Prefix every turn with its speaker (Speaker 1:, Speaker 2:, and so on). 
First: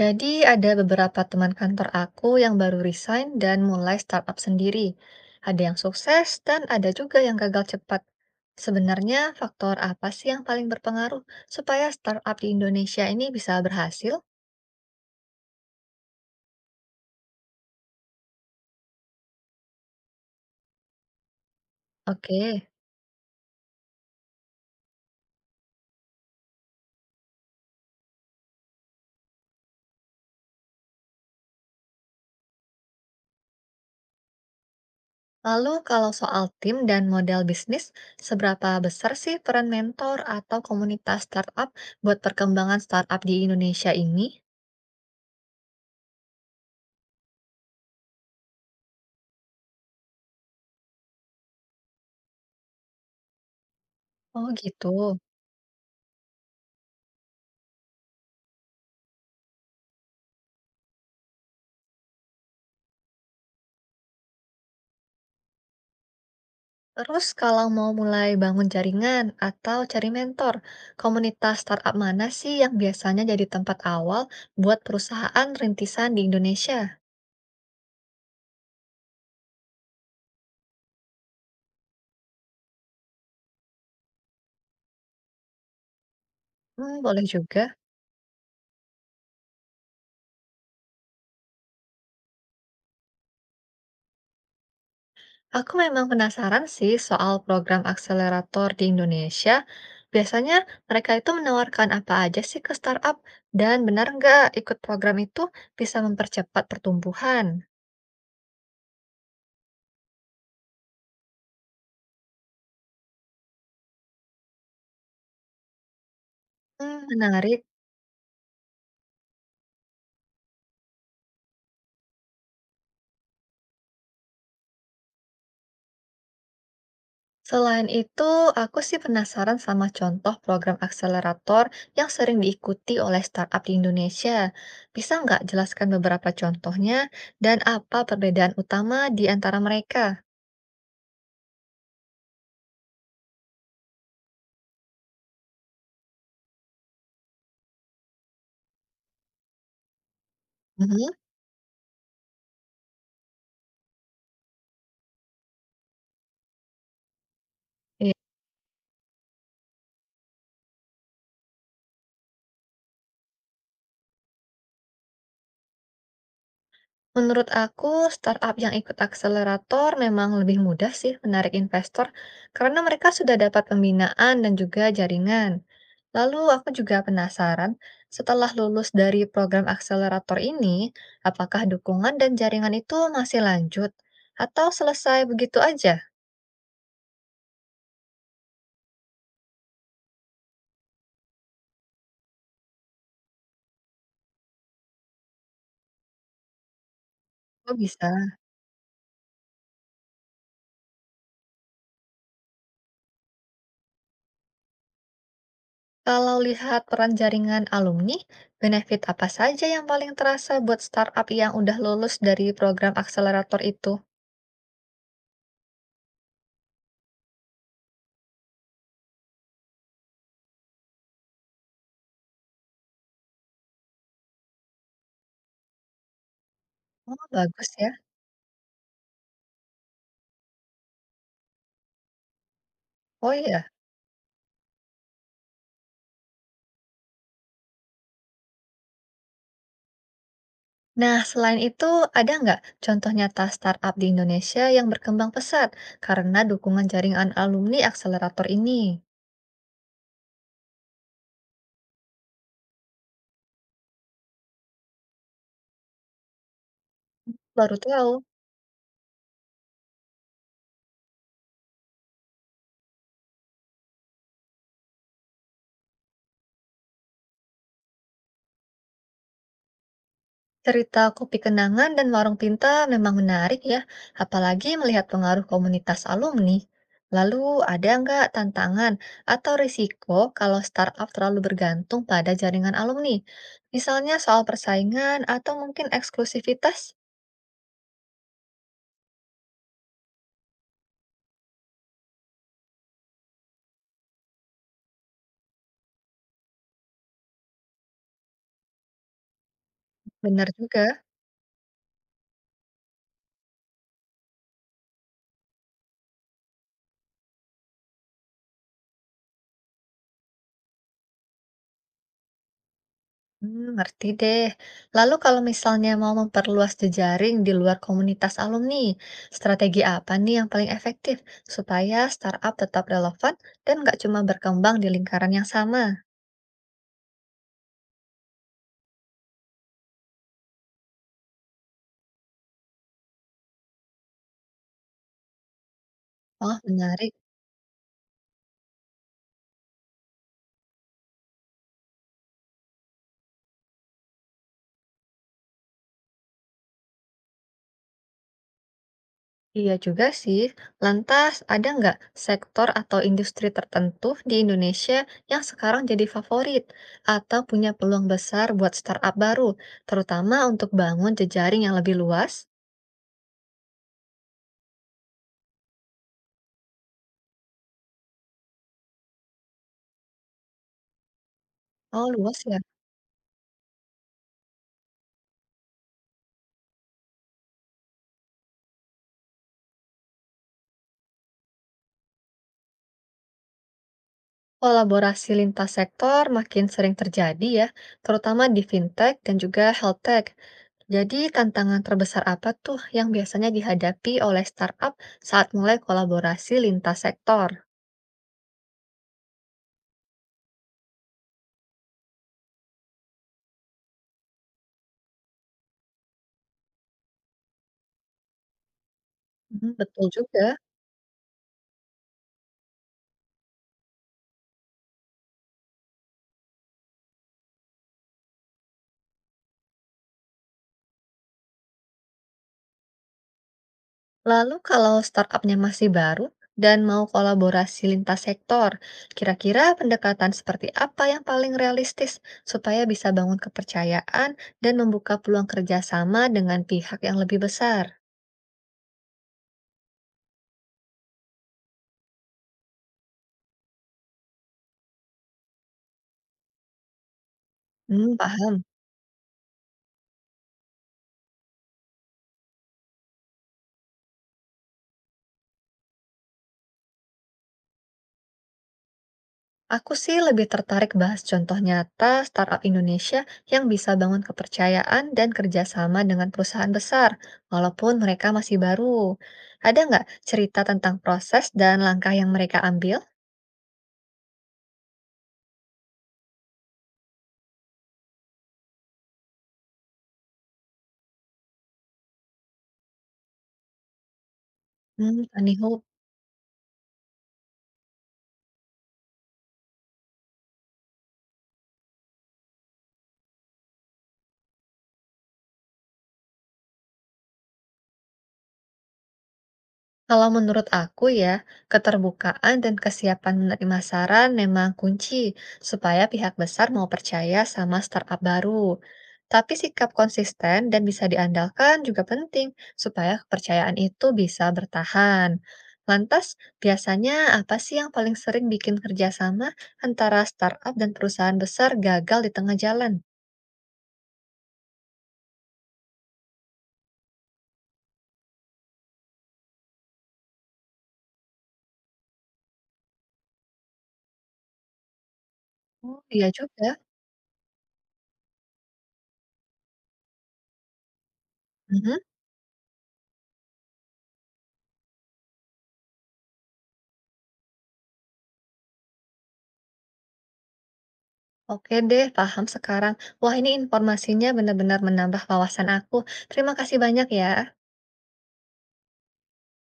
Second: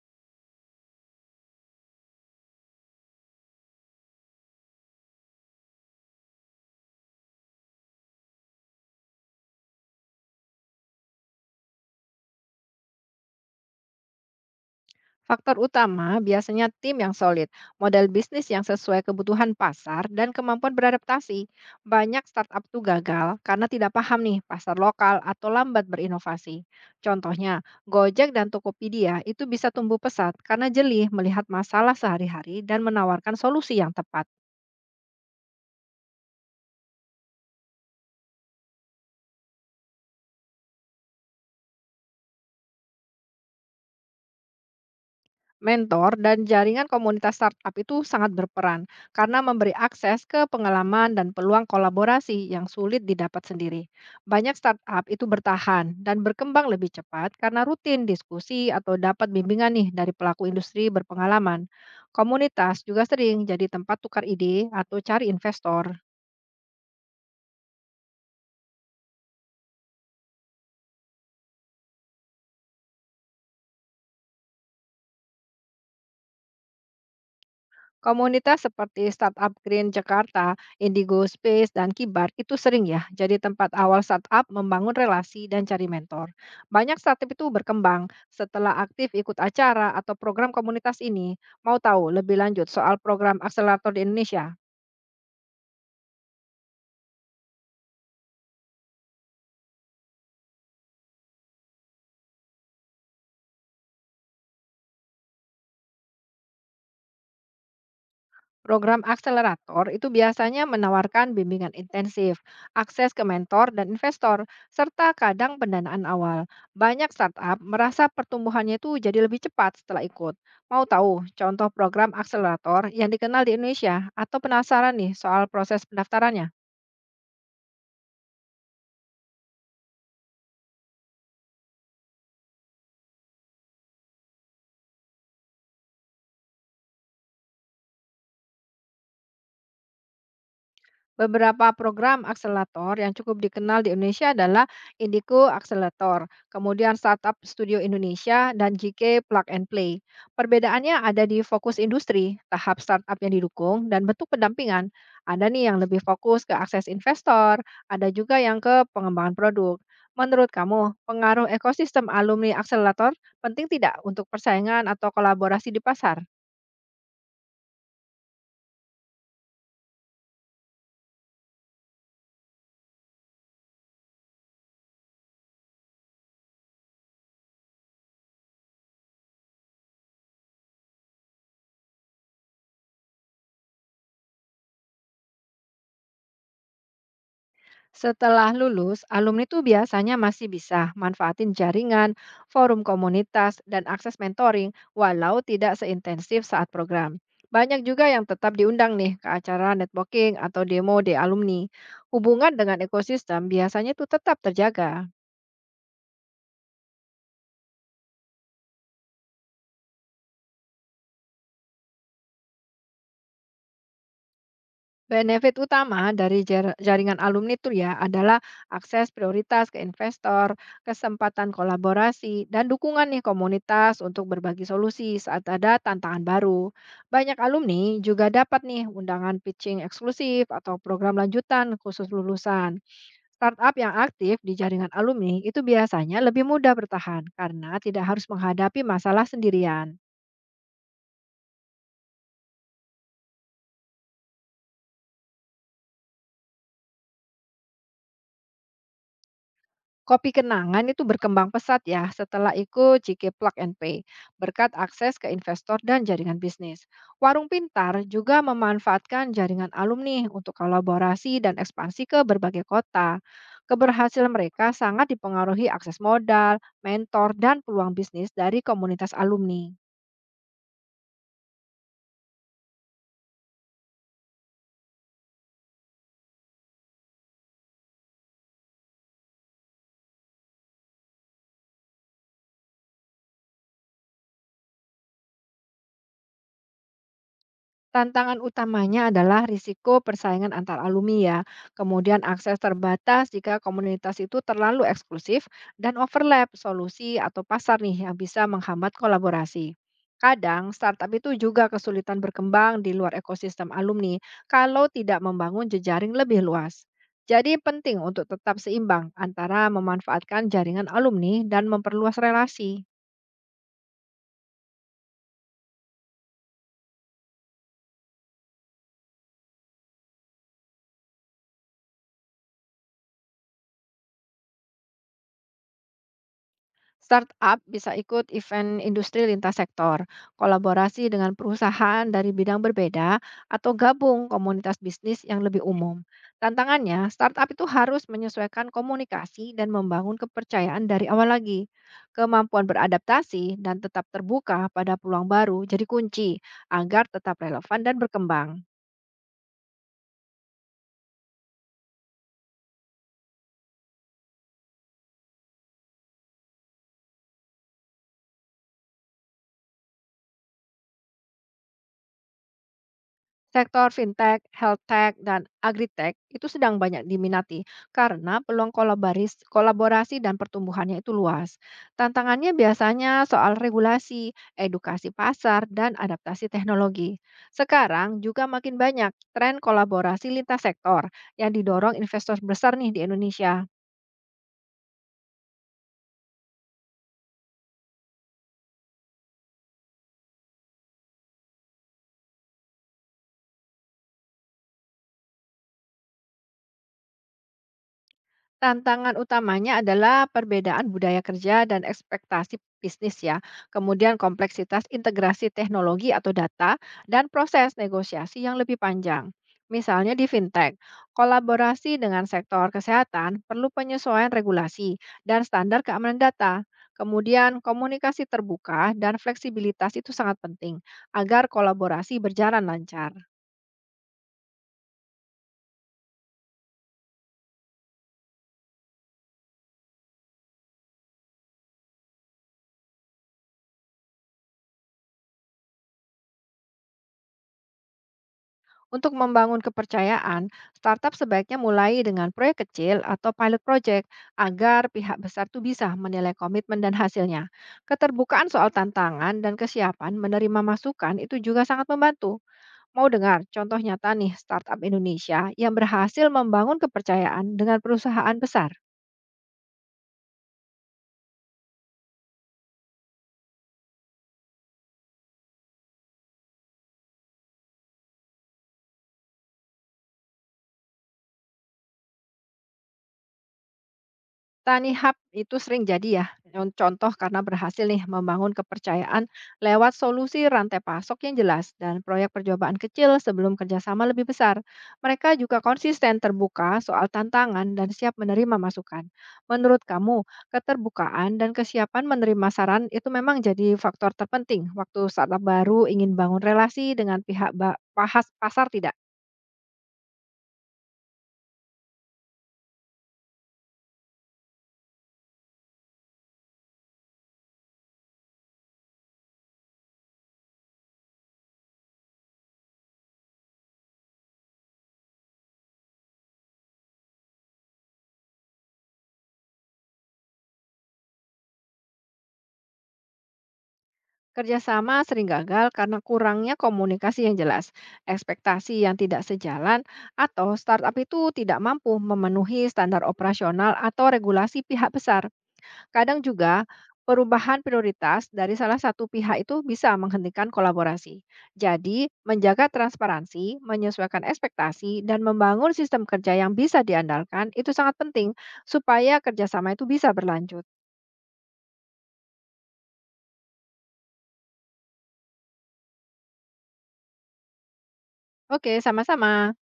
Speaker 1: Jadi ada beberapa teman kantor aku yang baru resign dan mulai startup sendiri. Ada yang sukses dan ada juga yang gagal cepat. Sebenarnya faktor apa sih yang paling berpengaruh supaya startup di Indonesia ini bisa berhasil?
Speaker 2: Faktor utama biasanya tim yang solid, model bisnis yang sesuai kebutuhan pasar, dan kemampuan beradaptasi. Banyak startup
Speaker 1: Oke.
Speaker 2: tuh gagal karena tidak paham nih pasar lokal atau lambat berinovasi. Contohnya, Gojek dan Tokopedia itu bisa tumbuh pesat karena jeli melihat masalah sehari-hari dan menawarkan solusi yang tepat.
Speaker 1: Lalu kalau soal tim dan model bisnis, seberapa besar sih peran mentor atau komunitas startup buat perkembangan startup di Indonesia ini?
Speaker 2: Mentor dan jaringan komunitas startup itu sangat berperan karena memberi akses ke pengalaman dan peluang kolaborasi yang sulit didapat sendiri.
Speaker 1: Oh
Speaker 2: Banyak
Speaker 1: gitu.
Speaker 2: startup itu bertahan dan berkembang lebih cepat karena rutin diskusi atau dapat bimbingan nih dari pelaku industri berpengalaman. Komunitas juga sering jadi tempat tukar ide atau cari investor.
Speaker 1: Terus kalau mau mulai bangun jaringan atau cari mentor, komunitas startup mana sih yang biasanya jadi tempat awal buat perusahaan rintisan di Indonesia?
Speaker 2: Komunitas seperti Startup Green Jakarta, Indigo Space, dan Kibar itu sering ya jadi tempat awal startup membangun relasi dan cari mentor. Banyak
Speaker 1: Hmm, boleh
Speaker 2: startup itu
Speaker 1: juga.
Speaker 2: berkembang setelah aktif ikut acara atau program komunitas ini. Mau tahu lebih lanjut soal program akselerator di Indonesia?
Speaker 1: Aku memang penasaran sih soal program akselerator di Indonesia. Biasanya mereka itu menawarkan apa aja sih ke startup, dan benar nggak ikut program itu bisa mempercepat pertumbuhan?
Speaker 2: Program akselerator itu biasanya menawarkan bimbingan intensif, akses ke mentor dan investor, serta kadang pendanaan awal.
Speaker 1: Hmm,
Speaker 2: Banyak startup
Speaker 1: menarik.
Speaker 2: merasa pertumbuhannya itu jadi lebih cepat setelah ikut. Mau tahu contoh program akselerator yang dikenal di Indonesia atau penasaran nih soal proses pendaftarannya?
Speaker 1: Selain itu, aku sih penasaran sama contoh program akselerator yang sering diikuti oleh startup di Indonesia. Bisa nggak jelaskan beberapa contohnya dan apa perbedaan utama di antara mereka?
Speaker 2: Beberapa program akselerator yang cukup dikenal di Indonesia adalah Indico Accelerator, kemudian Startup Studio Indonesia, dan GK Plug and Play. Perbedaannya
Speaker 1: Mhm.
Speaker 2: ada di fokus industri, tahap startup yang didukung, dan bentuk pendampingan. Ada nih yang lebih fokus ke akses investor, ada
Speaker 1: Iya.
Speaker 2: juga yang ke pengembangan produk. Menurut kamu, pengaruh ekosistem alumni akselerator penting tidak untuk persaingan atau kolaborasi di pasar?
Speaker 1: Menurut aku, startup yang ikut akselerator memang lebih mudah sih menarik investor karena mereka sudah dapat pembinaan dan juga jaringan. Lalu aku juga penasaran, setelah lulus dari program akselerator ini, apakah dukungan dan jaringan itu masih lanjut atau selesai begitu aja?
Speaker 2: Setelah lulus, alumni tuh biasanya masih bisa manfaatin jaringan, forum komunitas, dan akses mentoring walau tidak seintensif saat program.
Speaker 1: Oh
Speaker 2: Banyak juga yang
Speaker 1: bisa.
Speaker 2: tetap diundang nih ke acara networking atau demo di alumni. Hubungan dengan ekosistem biasanya tuh tetap terjaga.
Speaker 1: Kalau lihat peran jaringan alumni, benefit apa saja yang paling terasa buat startup yang udah lulus dari program akselerator itu?
Speaker 2: Benefit utama dari jaringan alumni itu ya adalah akses prioritas ke investor, kesempatan kolaborasi, dan dukungan nih komunitas untuk berbagi solusi saat ada tantangan baru.
Speaker 1: Oh,
Speaker 2: Banyak
Speaker 1: bagus ya.
Speaker 2: alumni juga dapat nih undangan pitching eksklusif atau program lanjutan khusus lulusan.
Speaker 1: Oh iya.
Speaker 2: Startup yang aktif di jaringan alumni itu biasanya lebih mudah bertahan karena tidak harus menghadapi masalah sendirian.
Speaker 1: Nah, selain itu, ada nggak contoh nyata startup di Indonesia yang berkembang pesat karena dukungan jaringan alumni akselerator ini?
Speaker 2: Kopi Kenangan itu berkembang pesat ya setelah ikut Ciki Plug and Pay, berkat akses ke investor dan jaringan bisnis. Warung
Speaker 1: Baru
Speaker 2: Pintar
Speaker 1: tahu,
Speaker 2: juga memanfaatkan jaringan alumni untuk kolaborasi dan ekspansi ke berbagai kota. Keberhasilan mereka sangat dipengaruhi akses modal, mentor, dan peluang bisnis dari komunitas alumni.
Speaker 1: cerita Kopi Kenangan dan Warung Pinta memang menarik ya, apalagi melihat pengaruh komunitas alumni. Lalu, ada nggak tantangan atau risiko kalau startup terlalu bergantung pada jaringan alumni? Misalnya soal persaingan atau mungkin eksklusivitas?
Speaker 2: Tantangan utamanya adalah risiko persaingan antar alumni ya, kemudian akses terbatas jika komunitas itu terlalu eksklusif dan overlap solusi atau pasar nih yang bisa menghambat kolaborasi.
Speaker 1: Benar
Speaker 2: Kadang
Speaker 1: juga.
Speaker 2: startup itu juga kesulitan berkembang di luar ekosistem alumni kalau tidak membangun jejaring lebih luas. Jadi penting untuk tetap seimbang antara memanfaatkan jaringan alumni dan memperluas relasi.
Speaker 1: Hmm, ngerti deh. Lalu kalau misalnya mau memperluas jejaring di luar komunitas alumni, strategi apa nih yang paling efektif supaya startup tetap relevan dan nggak cuma berkembang di lingkaran yang sama?
Speaker 2: Startup bisa ikut event industri lintas sektor, kolaborasi dengan perusahaan dari bidang berbeda, atau gabung komunitas bisnis yang lebih umum.
Speaker 1: Oh,
Speaker 2: Tantangannya,
Speaker 1: menarik.
Speaker 2: startup itu harus menyesuaikan komunikasi dan membangun kepercayaan dari awal lagi. Kemampuan beradaptasi dan tetap terbuka pada peluang baru jadi kunci agar tetap relevan dan berkembang.
Speaker 1: Iya juga sih. Lantas, ada nggak sektor atau industri tertentu di Indonesia yang sekarang jadi favorit atau punya peluang besar buat startup baru, terutama untuk bangun jejaring yang lebih luas?
Speaker 2: Sektor fintech, health tech, dan agritech itu sedang banyak diminati karena peluang kolaborasi dan pertumbuhannya itu luas.
Speaker 1: Oh, luas
Speaker 2: Tantangannya
Speaker 1: ya.
Speaker 2: biasanya soal regulasi, edukasi pasar, dan adaptasi teknologi. Sekarang juga makin banyak tren kolaborasi lintas sektor yang didorong investor besar nih di Indonesia.
Speaker 1: Kolaborasi lintas sektor makin sering terjadi ya, terutama di fintech dan juga health tech. Jadi, tantangan terbesar apa tuh yang biasanya dihadapi oleh startup saat mulai kolaborasi lintas sektor?
Speaker 2: Tantangan utamanya adalah perbedaan budaya kerja dan ekspektasi bisnis ya, kemudian kompleksitas integrasi teknologi atau data, dan proses negosiasi yang lebih panjang.
Speaker 1: Mhm. Betul
Speaker 2: Misalnya di
Speaker 1: juga.
Speaker 2: fintech, kolaborasi dengan sektor kesehatan perlu penyesuaian regulasi dan standar keamanan data. Kemudian komunikasi terbuka dan fleksibilitas itu sangat penting agar kolaborasi berjalan lancar.
Speaker 1: Lalu kalau startupnya masih baru dan mau kolaborasi lintas sektor, kira-kira pendekatan seperti apa yang paling realistis supaya bisa bangun kepercayaan dan membuka peluang kerjasama dengan pihak yang lebih besar?
Speaker 2: Untuk membangun kepercayaan, startup sebaiknya mulai dengan proyek kecil atau pilot project agar pihak besar tuh bisa menilai komitmen dan hasilnya.
Speaker 1: Hmm,
Speaker 2: Keterbukaan
Speaker 1: paham?
Speaker 2: soal tantangan dan kesiapan menerima masukan itu juga sangat membantu. Mau dengar contoh nyata nih startup Indonesia yang berhasil membangun kepercayaan dengan perusahaan besar?
Speaker 1: Aku sih lebih tertarik bahas contoh nyata startup Indonesia yang bisa bangun kepercayaan dan kerjasama dengan perusahaan besar, walaupun mereka masih baru. Ada nggak cerita tentang proses dan langkah yang mereka ambil?
Speaker 2: Tani Hub itu sering jadi ya, contoh karena berhasil nih membangun kepercayaan lewat solusi rantai pasok yang jelas dan proyek percobaan kecil sebelum kerjasama lebih besar.
Speaker 1: Hmm,
Speaker 2: Mereka juga
Speaker 1: Aniho.
Speaker 2: konsisten terbuka soal tantangan dan siap menerima masukan. Menurut kamu, keterbukaan dan kesiapan menerima saran itu memang jadi faktor terpenting waktu startup baru ingin bangun relasi dengan pihak pahas pasar tidak?
Speaker 1: Kalau menurut aku ya, keterbukaan dan kesiapan menerima saran memang kunci supaya pihak besar mau percaya sama startup baru. Tapi sikap konsisten dan bisa diandalkan juga penting supaya kepercayaan itu bisa bertahan. Lantas, biasanya apa sih yang paling sering bikin kerjasama antara startup dan perusahaan besar gagal di tengah jalan?
Speaker 2: Kerjasama sering gagal karena kurangnya komunikasi yang jelas, ekspektasi yang tidak sejalan, atau startup itu tidak mampu memenuhi standar operasional atau regulasi pihak besar.
Speaker 1: Oh,
Speaker 2: Kadang
Speaker 1: iya
Speaker 2: juga
Speaker 1: juga.
Speaker 2: perubahan prioritas dari salah satu pihak itu bisa menghentikan kolaborasi.
Speaker 1: Mhm.
Speaker 2: Jadi, menjaga transparansi, menyesuaikan ekspektasi, dan membangun sistem kerja yang bisa diandalkan itu sangat penting supaya kerjasama itu bisa berlanjut.
Speaker 1: Oke deh, paham sekarang. Wah, ini informasinya benar-benar menambah wawasan aku. Terima kasih banyak ya.
Speaker 2: Oke, sama-sama.